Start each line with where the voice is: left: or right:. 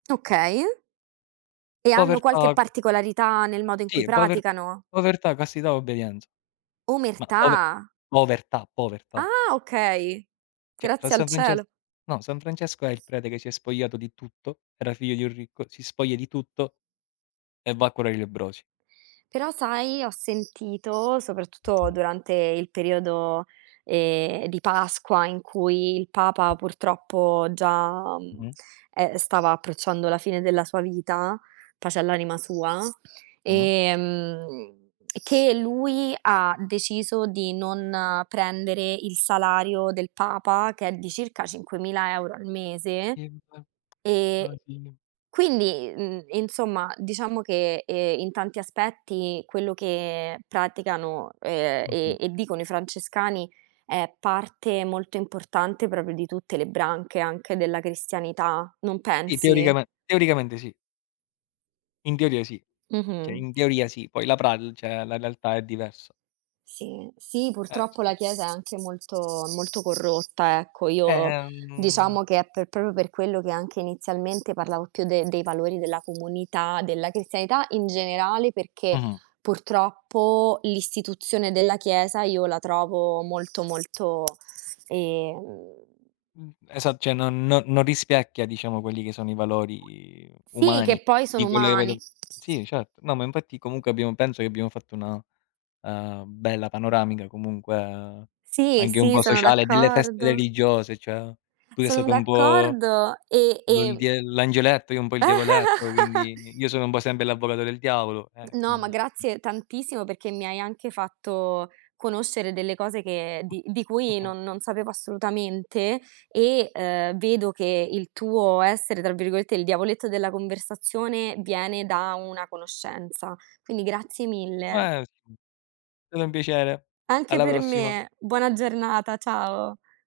right: Okay. E hanno qualche
left: Povertà.
right: particolarità nel modo in cui
left: Sì, pover
right: praticano?
left: povertà, castità, obbedienza. Ma pove
right: Omertà?
left: povertà, povertà.
right: Ah, okay.
left: Cioè, fra
right: Grazie al
left: San Frances
right: cielo.
left: no, San Francesco è il prete che si è spogliato di tutto. Era figlio di un ricco, si spoglia di tutto e va a curare i lebbrosi.
right: Però sai, ho sentito, soprattutto durante il periodo, ehm, di Pasqua, in cui il Papa purtroppo già, mhmm,
left: Mh-mh.
right: e ehm, stava approcciando la fine della sua vita, pace all'anima sua,
left: Mh-mh.
right: ehm, che lui ha deciso di non prendere il salario del Papa, ch'è di circa 5.000 € al mese.
left: Sì, mi par
right: E
left: Brasil
right: quindi, mhmm, insomma, diciamo che, ehm, in tanti aspetti quello che praticano, ehm, e
left: Mh-mh.
right: e dicono i francescani è parte molto importante proprio di tutte le branche, anche della cristianità, non
left: Sì,
right: pensi?
left: teoricame teoricamente sì. In teoria sì. Cioè
right: Mh-mh.
left: in teoria sì, poi la pral cioè, la lealtà è diverso.
right: Sì, sì,
left: Eh,
right: purtroppo la
left: sì.
right: Chiesa è anche molto, molto corrotta, ecco. Io
left: Ehm
right: diciamo che è per proprio per quello che anche inizialmente parlavo più de dei valori della comunità, della cristianità in generale, perché
left: Mh-mh.
right: purtroppo l'istituzione della Chiesa io la trovo molto, molto ehm
left: Mh, esat cioè non no non rispecchia diciamo quelli che sono i valori
right: Sì,
left: umani
right: che poi
left: di
right: sono
left: quelle che vedo
right: umani.
left: sì, certo. No, ma infatti comunque abbiamo penso che abbiamo fatto una, ehm, bella panoramica, comunque
right: Sì,
left: anche un
right: sì,
left: po'
right: sono
left: sociale delle feste
right: d'accordo.
left: religiose; cioè: tu sei
right: Sono
left: stato un po'
right: d'accordo e
left: l'ol
right: ehm
left: diel l'angioletto, io un po' il diavoletto, quindi io sono un po' sempre l'avvocato del diavolo, eh,
right: No, ma
left: quindi
right: grazie tantissimo perché mi hai anche fatto conoscere delle cose che di di cui
left: [unintelligible]
right: non non sapevo assolutamente, e, ehm, vedo che il tuo essere, tra virgolette, "il diavoletto della conversazione", viene da una conoscenza. Quindi grazie mille.
left: [unintelligible] Stato un piacere.
right: Anche
left: Alla
right: per
left: prossima.
right: me. Buona giornata, ciao.